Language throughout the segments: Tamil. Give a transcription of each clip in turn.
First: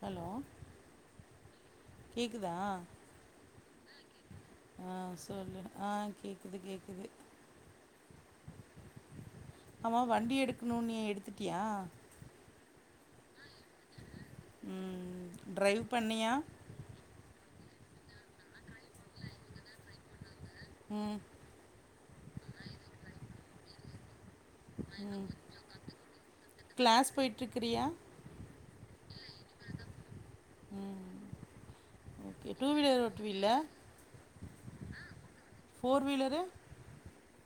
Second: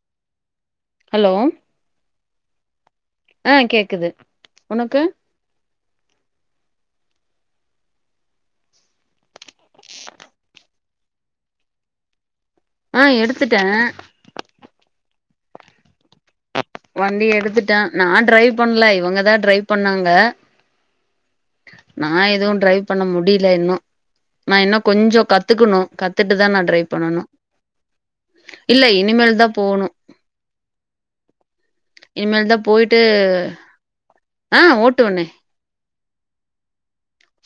ஹலோ ஹலோ கேக்குதா ஆ கேக்குது ஆ உனக்கு சொல்லு ஆ கேக்குது கேக்குது ஆமா வண்டி எடுக்கணுன்னியே எடுத்துட்டியா ஆ எடு த்துட்டே டிரைவ் பண்ணியா வண்டி எடுத்துட்டே நா டிரைவ் பண்ல இவங்கதா டிரைவ் பண்ணாங்க ம் நா எதுவு டிரைவ் பண்ண முடியல இன்னு நா இன்னு கொஞ்சொ ம் கத்துக்கணு கத்துட்டுதா நா டிரைவ் கிளாஸ் பண்ணணு போயிட்டுருக்கிறியா இல்ல இனி மேல் தா போணு ம் இனிமேல்தா ஓகே டூ போயிட்டு வீலர் ஓட்டுவீல்ல ஆ ஓட்டுவனே ஃபோர் வீலரு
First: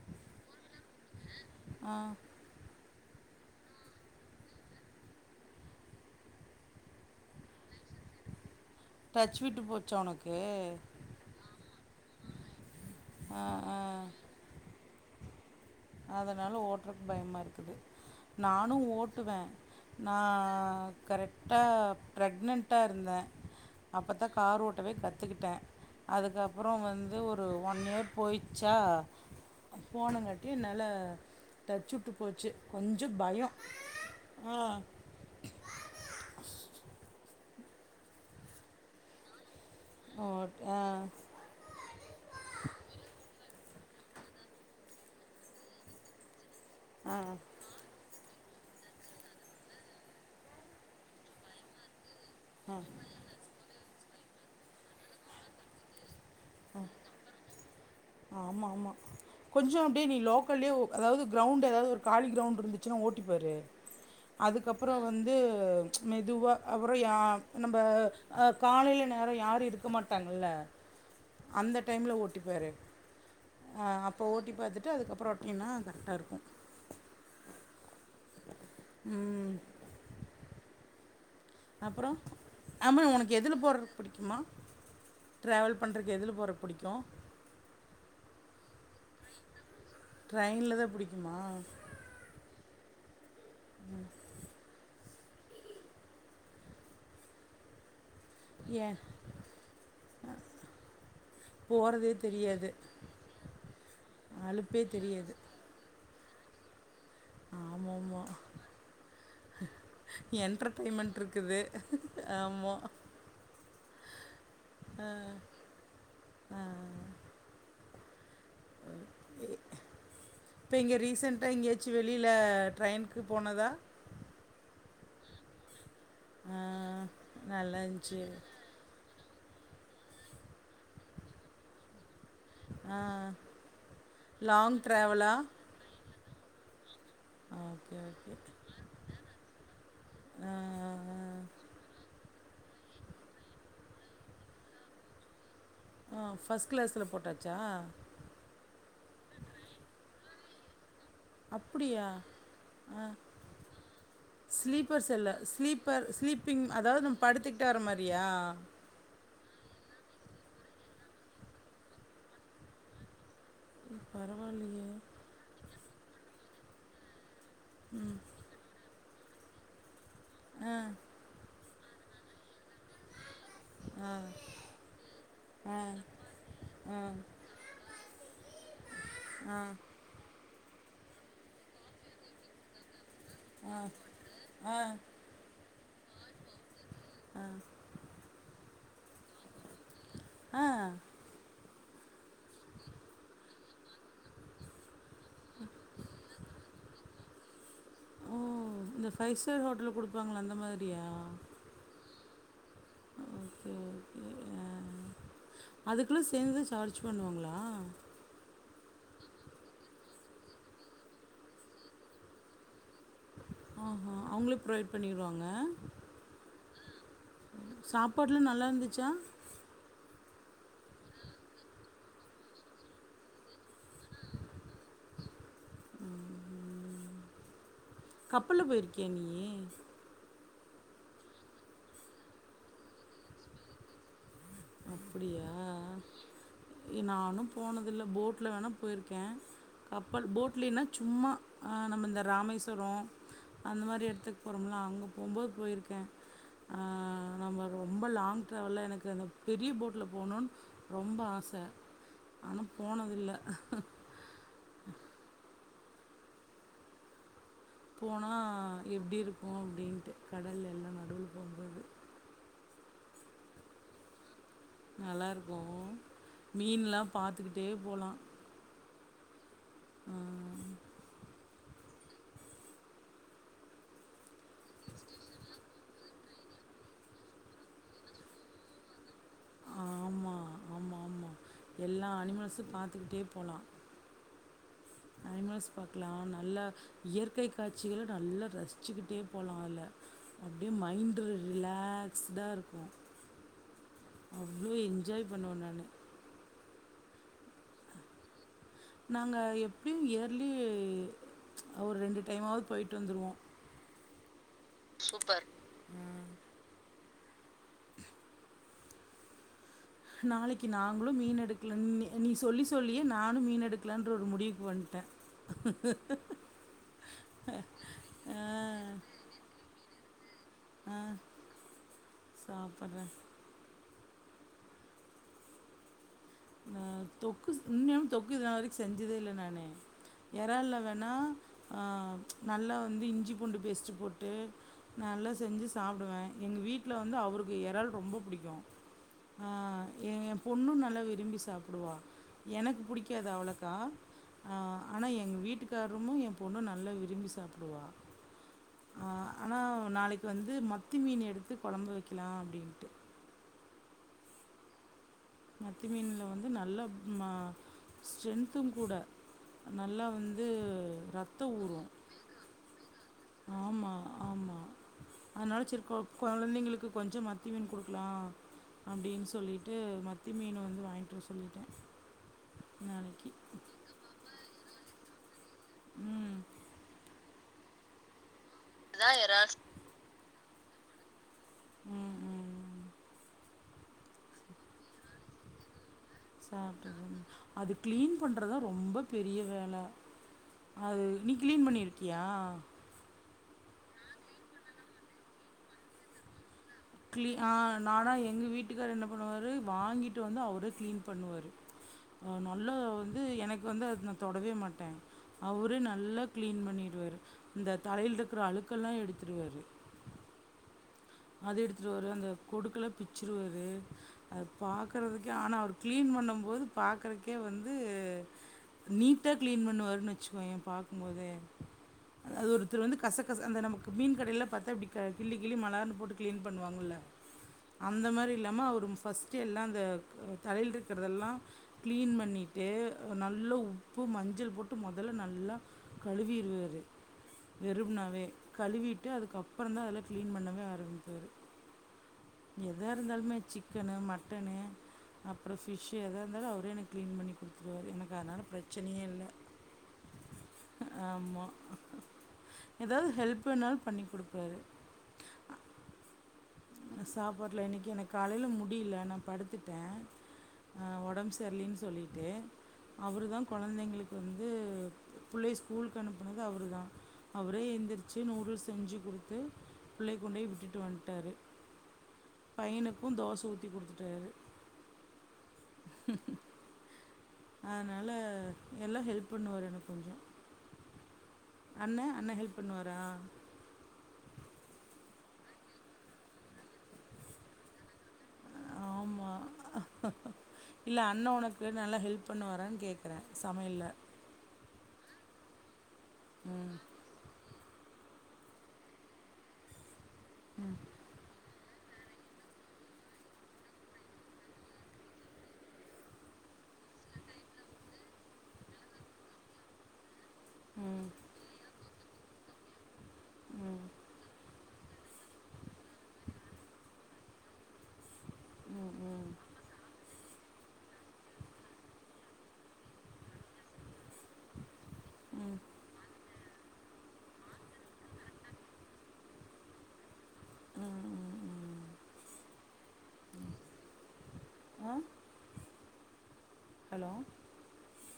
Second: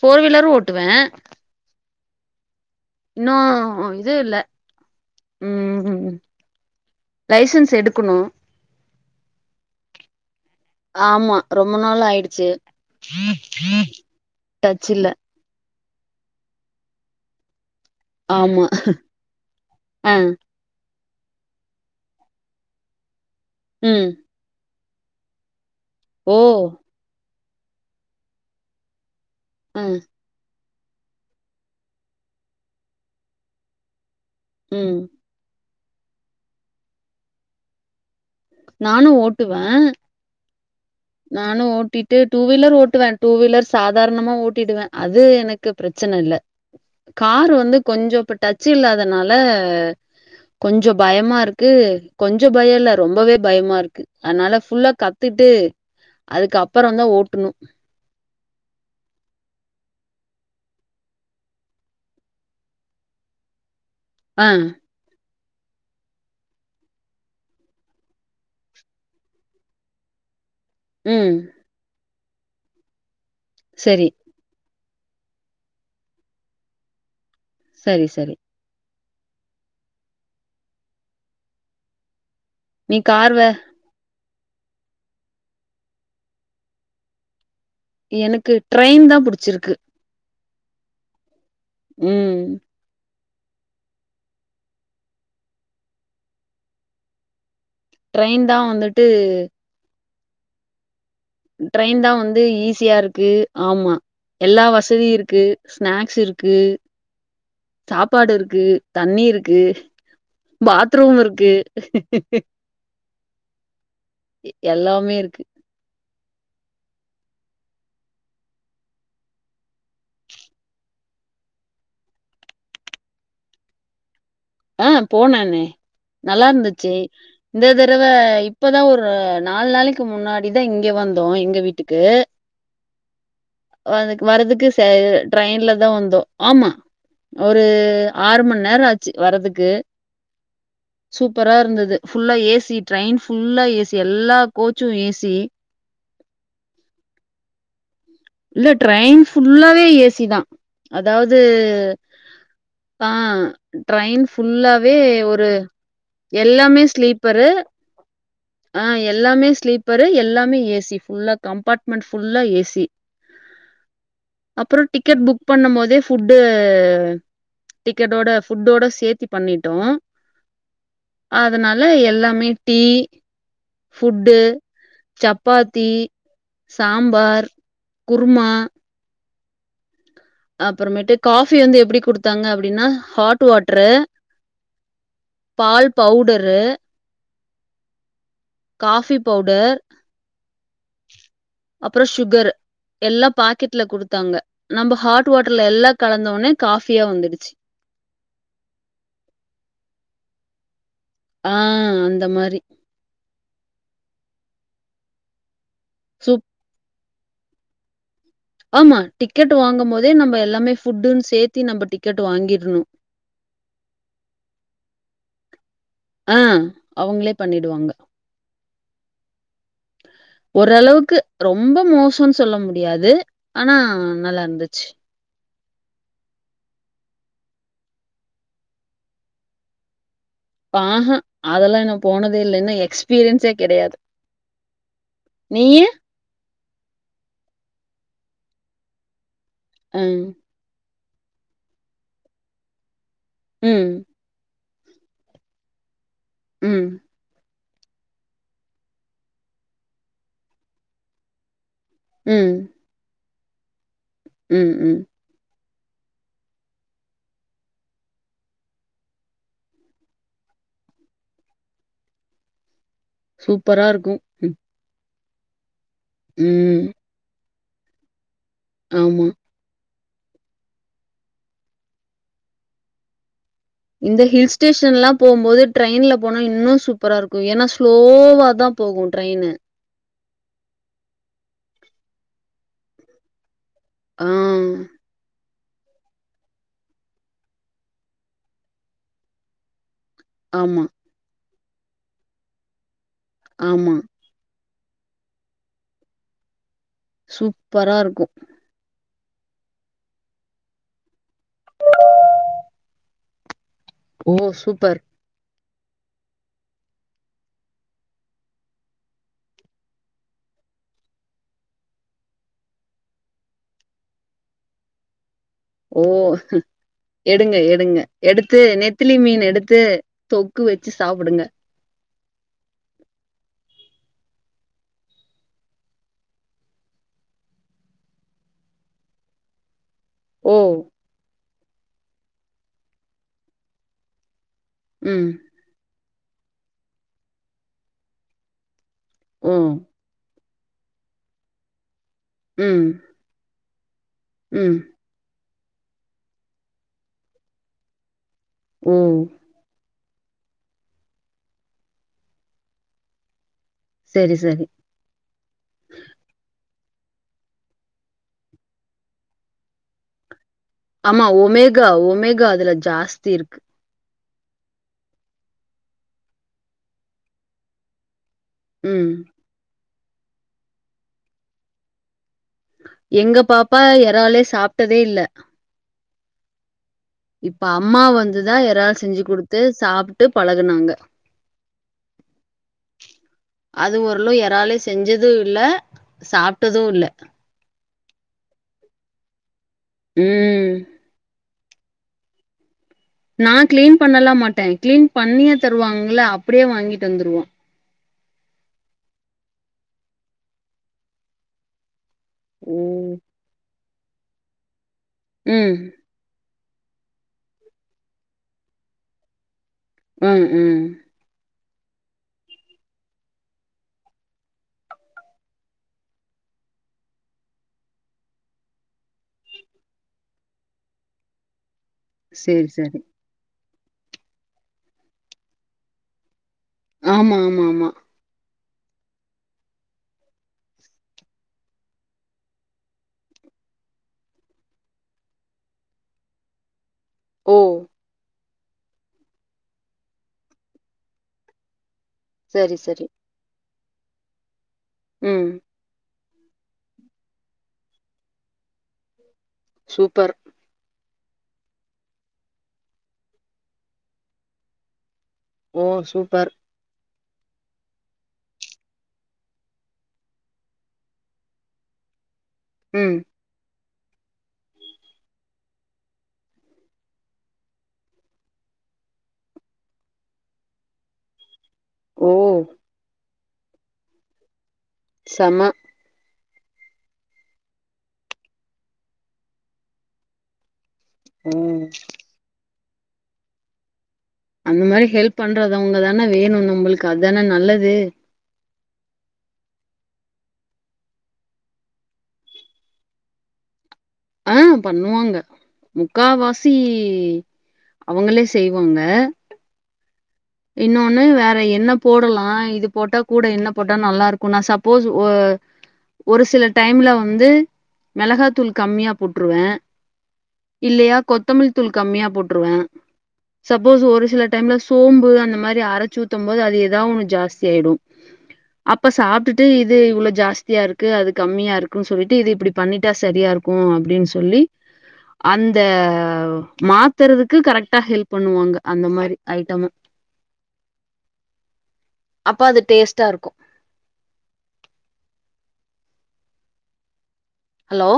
ஃபோர் வீலரு ஓட்டுவே ஆ இன்னு இது இல்ல ம் ம் லைசன்ஸ் எடுக்கணு டச் விட்டு போச்சா உனக்கு ஆமா ரொம்ப நாள் ஆயிடுச்சு ஆ ஆ ட ச்சு இல்ல அதனால ஓட்றக்கு பயமா இருக்குது ஆமா நானு ஓட்டுவே ஆ நா கரெக்டா ப்ரெக்னெட்டா இருந்தே ம் அப்பத்தா கார் ஓட் ட்டவே கத்துக்கிட்டே ஓ அதுக்கப்புறோ வந்து ஒரு ஒரு ஒன் இயர் போயிச்சா ஆ போனங்கட் டி நல்ல டச்சுவுட்டு போச்சி கொஞ்ச பயோ ம் நானு ஓட்டு வே ஓ ஆ நானு ஓட்டிட்டு டூ வீலர் ஓட்டுவே டூ வீலர்ஸ் சாதாரணமா ஓடிடுவே அது எனக்கு பிரச்சன இல்ல ஆ காரு வந்து கொஞ்சம் இப்ப டச் ச்சி இல்லாதனால கொஞ்சோ பயமா இருக்கு கொஞ்ச பயல்ல ரொம்பவே மா இருக்கு அதனால ஃபுல்லா கத்துட்டு அதுக்கப்புறந்தா ஓட்டணு ஆமா ஆமா கொஞ்சோ அப்பிடியே நீ லோக் க்கலியோ அதாவது கிரௌண்ட் எதாது ஒரு காலி கிரௌண்ட் இருந்துச்சுன்னா ஓட்டிப்பாரு ஆ அதுக்கப்புறோ வந் து மெதுவா அப்புறோ நம்ப காலையில நேரோ யாரு இருக்க மாடாங்கில்ல ம் அந்த டைம்ல ஓட் டிப்பாரு ஆ சரி அப்ப ஓட்டி பாத்து ட்டு அதுக்கப்புறோ ரொட்டினா கரெக்டா இருக்கு சரி சரி ம் அப்புறோ நீ ஆமா கார் உனக்கு வே எதுல போற புடிக்குமா டிரவல் பண்றக்கு எதுல போற புடிக்கு எனக்கு ட்ரெயின்தா புடிச்சிருக்கு ட்ரைன்லதா புடிக்குமா ம் உம் ட்ரெயின் தான் ஏ வந்துட்டு ட்ரெயின் போறதே தான் வந்து தெரியாது ஈஸியா இருக்கு ஆமா எல்லா அலுப்பே வசதியும் தெரியாது இருக்கு ஸ்நாக் ஸ் இருக்கு ஆமாமா. சாப்பாடு இருக்கு தண்ணி இருக்கு என்டர்டெயின்மெண்ட் பாத்ரூம் இருக்கு இருக்குது. ஆமா. எல்லாமே இருக்கு இப்போ இங்க ரீசென்ட்டா எங்கயாச்சும் வெளியில ட்ரெயினக்கு போனதா ஆஹ் போனனே நல்லா ஆ இருந்துச்சு இந்த நல்லா தடவை இருந்துச்சு. இப்பதான் ஒரு ஒரு நாலு நாளைக்கு முன்னாடிதான் இங்க வந்தோம் எங்க வீட்டுக்கு ஆஹ் வ வரதுக்கு ச ட்ரெயின்ல தான் வந்தோம் ஆமா ஒரு ஓகே, ஓகே. ஆறு மணி நேரம் ஆச்சு வரறதுக்கு ஆ, ஆ. சூப்பரா இருந்தது புல்லா ஏசி ட்ரெயின் ஃபுல்லா ஏசி எல்லா கோச்சும் ஏசி ஆ ஃபர்ஸ்ட் கிளாஸில போட்டாச்சா இல்ல ட்ரெயின் ஃபுல்லாவே ஏசி தான் அதாவது அப்படியா? ஆ ஆஹ ட்ரெயின் ஃபுல்லாவே ஸ்லீப்பர் செல்ல ஒரு ஸ்லீப்பர் ஸ்லீப்பிங் எல்லாமே அதாவது நம்ம ஸ்லீப்பரு படுத்துக்கிட்டு வர மாரியா? ஆஹ எல்லாமே ஸ்லீப்பரு எல்லாமே ஏசி புல்லா கம்பார்ட்மெண்ட் புல்லா ஏசி பரவாயில்லையே. அப்றோம் டிக்கெட் புக் பண்ணும் போதே ஃபுட்டு டிக்கெட்டோட ஃபுட்டோட சேர்த்தி பண்ணிட்டோம் ஆஹ் அதனால எல்லாமே டீ ஃபுட்டு ஆ, சப்பாத்தி சாம்பார் குருமா ஆஹ் அப்றமேட்டு காபி வந்து எப்டி குடுத்தாங்க அப்டின்னா ஹாட் வாட்ரு ஆ, பால் பவுடரு ஆஹ் காபி பவுடர் ஆ அப்றோ ஷுகர் எல்லா பாக்கெட்ல குடுத்தாங்க நம்ப ஹாட் வாட்டர்ல எல்லா கலந்தோனே காஃபியா வந்துடு ச்சு ஓ இந்த ஃபை ஸ்டார் ஹோட்டல்ல குடுப்பாங்கல அந்த மாதிரியா ஆ அந்த மாரி ஓகே ஓகே ஆ அதுக்குள்ளா சேந்து சார்ஜ் பண்ணுவாங்ளா ஆமா டிக்கெட் வாங்கும் போதே நம்ப எல்லாமே ஃபுட்டுன் சேத்தி நம்ப டிக்கெட் வாங்கிருனு ஓஹோ அவுங்களே ப்ரொவைட் பண்ணிருவாங்க ஆ அவங்ளே பண்ணிடுவாங்க ச்சா ஓரளவுக்கு ரொம்ப மோசொன் சொல்ல முடியாது ஆனா நல்லாருந்துச்சு கப்பல்ல போயிருக்கியா நீயி? ஆஹ அதெல்லா நா போனதே இல்ல என்ன எக்ஸ்பீரியன்ஸே கெடயாது அப்டியா எ நானு போனதுல்ல போட்ல வேணா போயிருக்கே அ. கப்பல் போட்லேனா சும்மா அ நம்மந்த ராமேஸ்வரோ அந்த ம். மாரி எடத்துக் போ வொம்ல அங்க போம்போது போயிருக்கே ஆ ம். நம்ம ரொம்ப லாங் ட்ராவல்ல எனக்கது பெரிய போட்ல போணுன் ரொம்ப ஆச ம். ஆனா போனதில்ல ம் ம் போனா எப்டி இருக்கு அப்டின்ட்டு கடல்லலா நடுல போம்போது சூப்பரா இருக்கு ம் நல்லாருக்கு ம். மீன்லா பாத்துகி ட்டே போலா ஆமா இந்த ஹில் ஸ்டேஷன்லா போம் போது ட்ரெயின்ல போனா இன்னு சூப்பரா இருக்கு ஏன்னா ஸ்லோவா தா போகு ட்ரெய்னு ஆமா, ஆமா, ஆமா. எல்லா அனிமல்ஸு பாத்துக்கிட்டே போலா ஆ. அனிமல்ஸ் பாக்கலா நல்லா இயற்கை காட்சிகள் நல்லா ரசிச்சுக்கிட்டே போலா அல எப்பிடியு ஆமா, மைண்ட் ரிலாக்ஸ்டா இருக்கு ஆமா. இவ்ளோ என்ஜாய் பண்ணுவே நானு சூப்பரா இருக்கு நாங்கள் எப்பிடியு இயர்லி ஒரு ரெண்டு டைமாது போயிட்டு வந்துருவோ ஓ சு சூப்பர் நாளைக்கு நாங்களு மீன் எடுக்கல நீ நீ சொல்லி சொல்லியே நானு மீன் எடுக்கலான்ற ஒரு முடிவுக்கு வண்ட்டே ஓ எடுங்க எடுங்க ஆ, எடுத்து நெத்திலி மீன் எடுத்து தொக்கு வச்சி சாப்பிடுங்க சாப்பறே ஆ தொக்கு இன்னு தொக்கு இதனால வரைக்கு செஞ்சதே இல்ல நானு ஓ! இறால்ல வேணா ஆ நல்லா வந்து இஞ்சி பூண்டு பேஸ்ட்டு போட்டு ம். நல்லா செஞ்சி சாப்பிடுவே எங்க வீட்ல வந்து அவருக்கு இறால் ரொம்ப புடிக்கு ம் ஒன்னு நலவு விரும்பி சாப்புடுவா எனக்கு ம். புடிக்காது அவ்ளக்கா ம். ஆனா ஆ எங்க வீட்டுக் காரமு ஏ பொண்ணு நல்லா விரும்பி சாப்பிடுவா ம் ஆனால் நாளைக்கு வந்து மத்தி மீன் எடுத்து கொழம்பு வைக்கலா அப்பிடின்ட்டு சரி சரி மத்தி மீன்ல வந்து நல்ல நா ஸ்ட்ரென்த்து கூட நல்லா வந் அமா ஒமேகா ஒமேகா அதுல்லா ஜாஸ் தீ இருக்கு ஆமா அனால சே கொ கொழந்தைங்களுக்கு கொஞ்சம் மத்தி மீன் குடுக்கலா ம். அப்பிடின் சொல்லிட்டு ம கத்தி மீன் வந்து வாங்கிட்டு வர சொல்லிட்டேன் நாளைக்கு எங்க பாப்பா இறாலே சாப்ப விட்டதே இல்ல ம் இப்ப அம்மா வந்து து தான் இறால் அதான் செஞ்சு இறால் கொடுத்து சாப்பிட்டு பழகுனாங்க உம் உம் அது ஓரளவு இறாலும் செஞ்சதும் இல்ல சாப்பிட்டதும் இல்ல சாப்பிட்டது அது க்ளீன் பண்ணுறதான் ரொம்ப பெரிய வேலை ம். அது மீன் க்ளீன் பண்ணியிருக்கியா நான் கிளீன் பண்ணலாம் மாட்டேன் கிளீன் பண்ணியே தருவாங்கள ஆப் அப்படியே வாங்கிட்டு க்ளீ வந்துருவோம் ஆ நானா எங்க வீட்டுக்கார என்ன பண்ணுவாரு வாங்கிட்டு வந்து அவரே கிளீன் பண்ணுவாரு நல்ல ம் வந்து எனக்கு வந்து அ நான் தொடவே மாட்டேன் அவரு ம் நல்லா கிளீன் பண்ணி பண்ணிடுவாரு இந்தந்த தலையில் இருக்கிற அழுக்கெல்லாம் எடுத்துடுவாரு உஹம் உம் அது எடுத்துகிட்டு வரும் அந்த கொடுக்கலாம் பிச்சுடுவது அதை பார்க்கறதுக்கே ஆனால் அவர் க்ளீன் பண்ணும்போது பார்க்குறதுக்கே வந்து நீட்டாக க்ளீன் பண்ணுவருன்னு வச்சுக்கோயேன் பார்க்கும்போதே அது சேரி ஒருத்தர் வந்து சேரி கசக்கச அந்த நமக்கு மீன் கடையெல்லாம் பார்த்த கிள்ளிகிள்ளி போட்டு கிளீன் பண்ணுவாங்கல்ல ஆமா ஆமா ஆமா அந்த மாதிரி இல்லாம அவர் அப்புறம் ஃபஸ்ட்டே எல்லாம் அந்த தலையில் இருக்கிறதெல்லாம் க்ளீன் பண்ணிட்டு நல்லா உப்பு மஞ்சள் போட்டு மொதல்ல நல்லா கழுவிருவார் ஓ வெறும்னாவே கழுவிட்டு அதுக்கப்புறம் தான் அதல்ல கிளீன் பண்ணங்க சரி எதா சரி இருந்தாலுமே சிக்கனு மட்டனு ம் அப்புறம் பிஷ் ஏதாவது இருந்தாலும் அவரே என் எனக்கு க்ளீன் பண்ணி கொடுத்துருவார் எனக்கு அதனால் பிரச்சனையே இல்லை சூப்பர் ஆமா எதாவது ஹெல்ப் வேண்ணாலு பண்ணி குடுப்பாரு ஓ சூப்பர் அ சாப்பாட்ல இன்னக்கி எனக்கு காலைல முடியல நா படுத்துட்டே ஆ ஒடம்பு சரில்லைன் சொல்லிட்டு ம் அவுருதா கொழந்தைங்களுக் இப்ப வந்து புள்ளைய ஸ்கூலுக்கு அனுப்புனது அவருதா அவரே எந்திரிச்சு நூடுல்ஸ் செஞ்சு குடுத்து பிள்ளைய கொண்டு போய் விட்டுட்டு வந்ட்டாரு ஓ பையனுக்கு தோச ஊத் தி குடுத்துட்டாரு செம அதனால எல்லா ஹெல்ப் பண்ணுவாரு எனக்கு கொஞ்சோ ம் அண்ணே அண்ணே ஹெல்ப் பண்ணுவா ரா அந்த மாரி ஹெல்ப் பண்றதவங்கதான வேணு நம்மளுக்கு அதான நல்லது ஆமா இல்ல அண்ண உனக்கு நல்லா ஹெல்ப் பண்ணுவாரான்னு கேக்குறே சமையல்ல ஆ பண்ணுவாங்க முக்காவாசி ம். அவங்களே செய்வாங்க இன்னொன்னு வேற என்ன போடலா இது போட்டா கூட என்ன போட்டா நல்லா இருக்கு நா சப்போஸ் ஒ ஒரு சில டைம்ல வந்து மெளகாத்தூள் கம்மியா போட்ருவே ம். இல்லையா கொத்தமல் தூள் கம்மியா போட்ருவே ம். சப்போஸ் ஒரு சில டைம்ல சோம்பு அந்த மாரி அரைச்சு ஊத்தும் போது அது எதா ஒன்னு ஜாஸ்தி ஆயிடு ம். அப்ப ம். ம். சாப்டுட்டு இது இவ்ளோ ஜாஸ்தியா இருக்கு அது கம்மியா இருக்குன்னு சொல்லிட்டு இது இப்டி பண்ணிட்டா சரியா இருக்கு அப்டின்னு சொல்லி ம். அந்த மாத்தறதுக்கு கரெக்டா ஹெல்ப் பண்ணுவாங்க அந்த மாரி ஐட்டமா ம். ம். அப்ப அது டேஸ்ட்டா இருக்கு ஆ ஹலோ ஹலோ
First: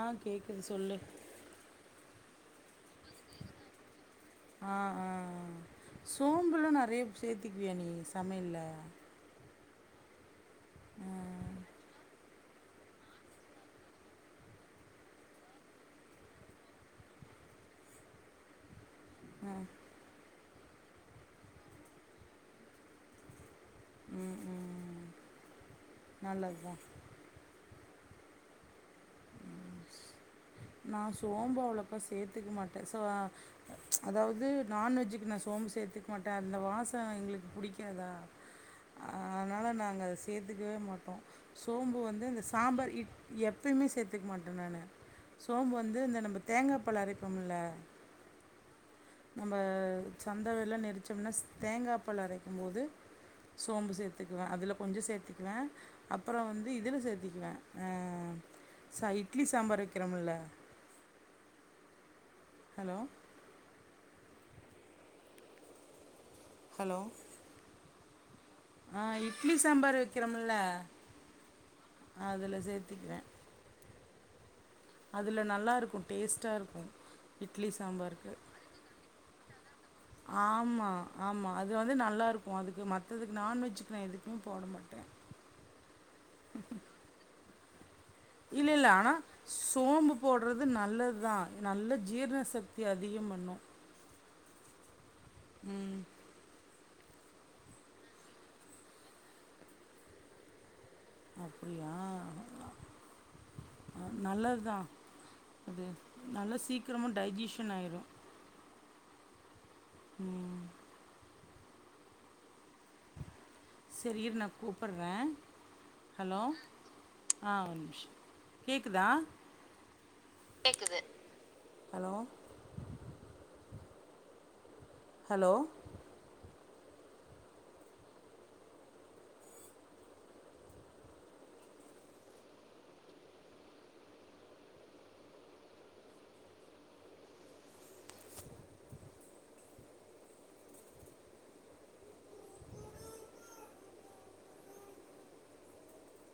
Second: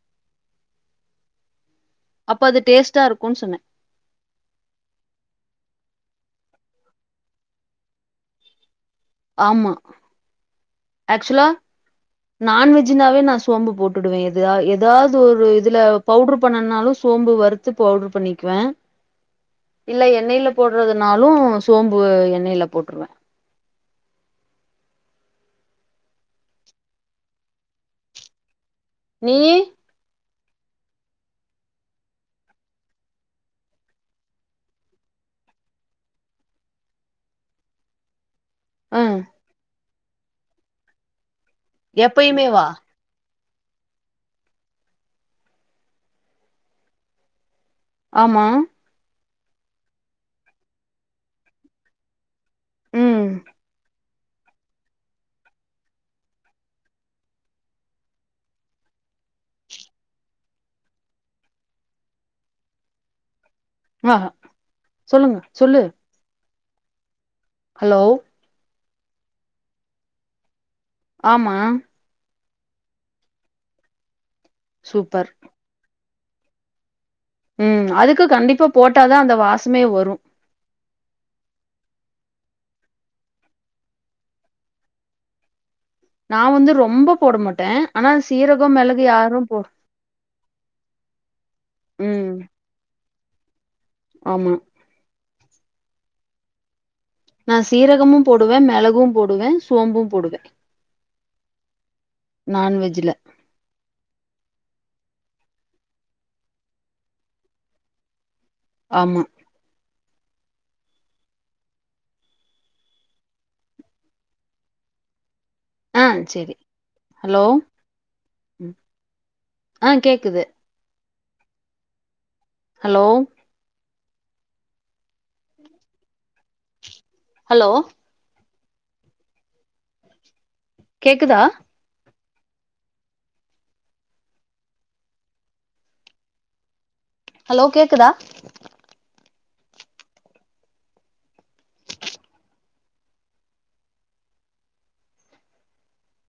ஆ கேக்குது சொல்லு அப்ப அது டேஸ்ட்டா இருக்குன்னு சொன்னே ஆ ஆ ஆ சோம்புல்லா நெறைய சேத்திக்குவியா நீ சமையல்ல ஆமா ஆ. ஆக்சுலா நான்வெஜ்ஜுனாவே நா சோம்பு போட்டுடுவே எதா எதாது ஒரு இதுல பவுடரு பண்ணனாலு சோம்பு வறுத்து பவுடர் பண்ணிக்குவே ஆ. இல்ல எண்ணெயில போடுறதுனாலு சோம்பு எண்ணெயில போட்ருவே நல்லதுதா நீயி நா சோம்பு அவ்ளோக்கா சேத்துக்க மாட்டே சோ ஆ அதாவது நான்வெஜ்க்கு நா சோம்பு சேத்துக்க மாட்டே அந்த வாசோ எங்களுக்கு புடிக்காதா ஆ ஆ நாங்க அத சேத்துக்கவே மாட்டோ சோம்பு வந்து இந்த எப்பயுமேவா சாம்பார் இட் எப்பயுமே சேத்துக்க மாட்டே நானு சோம்பு வந்து இந்த நம்ப தேங்கா பால் அரைப்போம்முல ஆமா நம்ம சந்த வெல்லா நெரிச்சோம்னா தேங்கா பால் அரைக் கும்போது ம் போது சோம்பு சேத் சேத்துக்குவ அதல கொஞ்ஜோ சேத்துக்குவே அப்றோ வந்து இதில சேத்துக்குவே ஆ ச இட்லி சாம்பார் வெக் வெக்கிரோம்ல ஹலோ ஆ சொல்லுங்க சொல்லு ஹலோ ஹலோ ஆ இட்லி சாம்பார் வெக்கிறோம்முல ஆமா அதுல சேத்துக்கிவே சூப்பர் அதுல நல்லா இருக்கு டேஸ்ட்டா இருக்கு உ இட்லி அதுக்கு சாம்பாருக்கு கண்டிப்பா போட்டா தா அந்த வாசமே வரு ஆமா ஆமா அது நல்லாருக்கு அதுக்கு மத்ததுக்கு நான்வெஜ்க்கு நா எதுக்குமே போட மாட்டே நா வந்து ரொம்ப போட மாட் தே இல்ல இல்ல ஆனா சோம்பு போடுறது நல்லதுதா நல்ல ம் ஜீரண சக்திஅது அதயு பண்ணு ஆமா உ நா சீரகமு போடுவே மிளகு போடுவே சோம்பு போடுவே அப்டியா நான்வெஜ்ல நல்லது தா அது நல்லா சீக்கிரமா டைஜஷன் ஆயிரு ஆமா உ சரிர் நா கூப்பிட்றே ஆ ஹலோ செரி ஹலோ ஆ மிஷ ம் கேக்குதா ஆ கேக்குது கேக்குது ஹலோ ஹலோ ஹலோ ஹலோ கேக்குதா ஹலோ கேக்குதா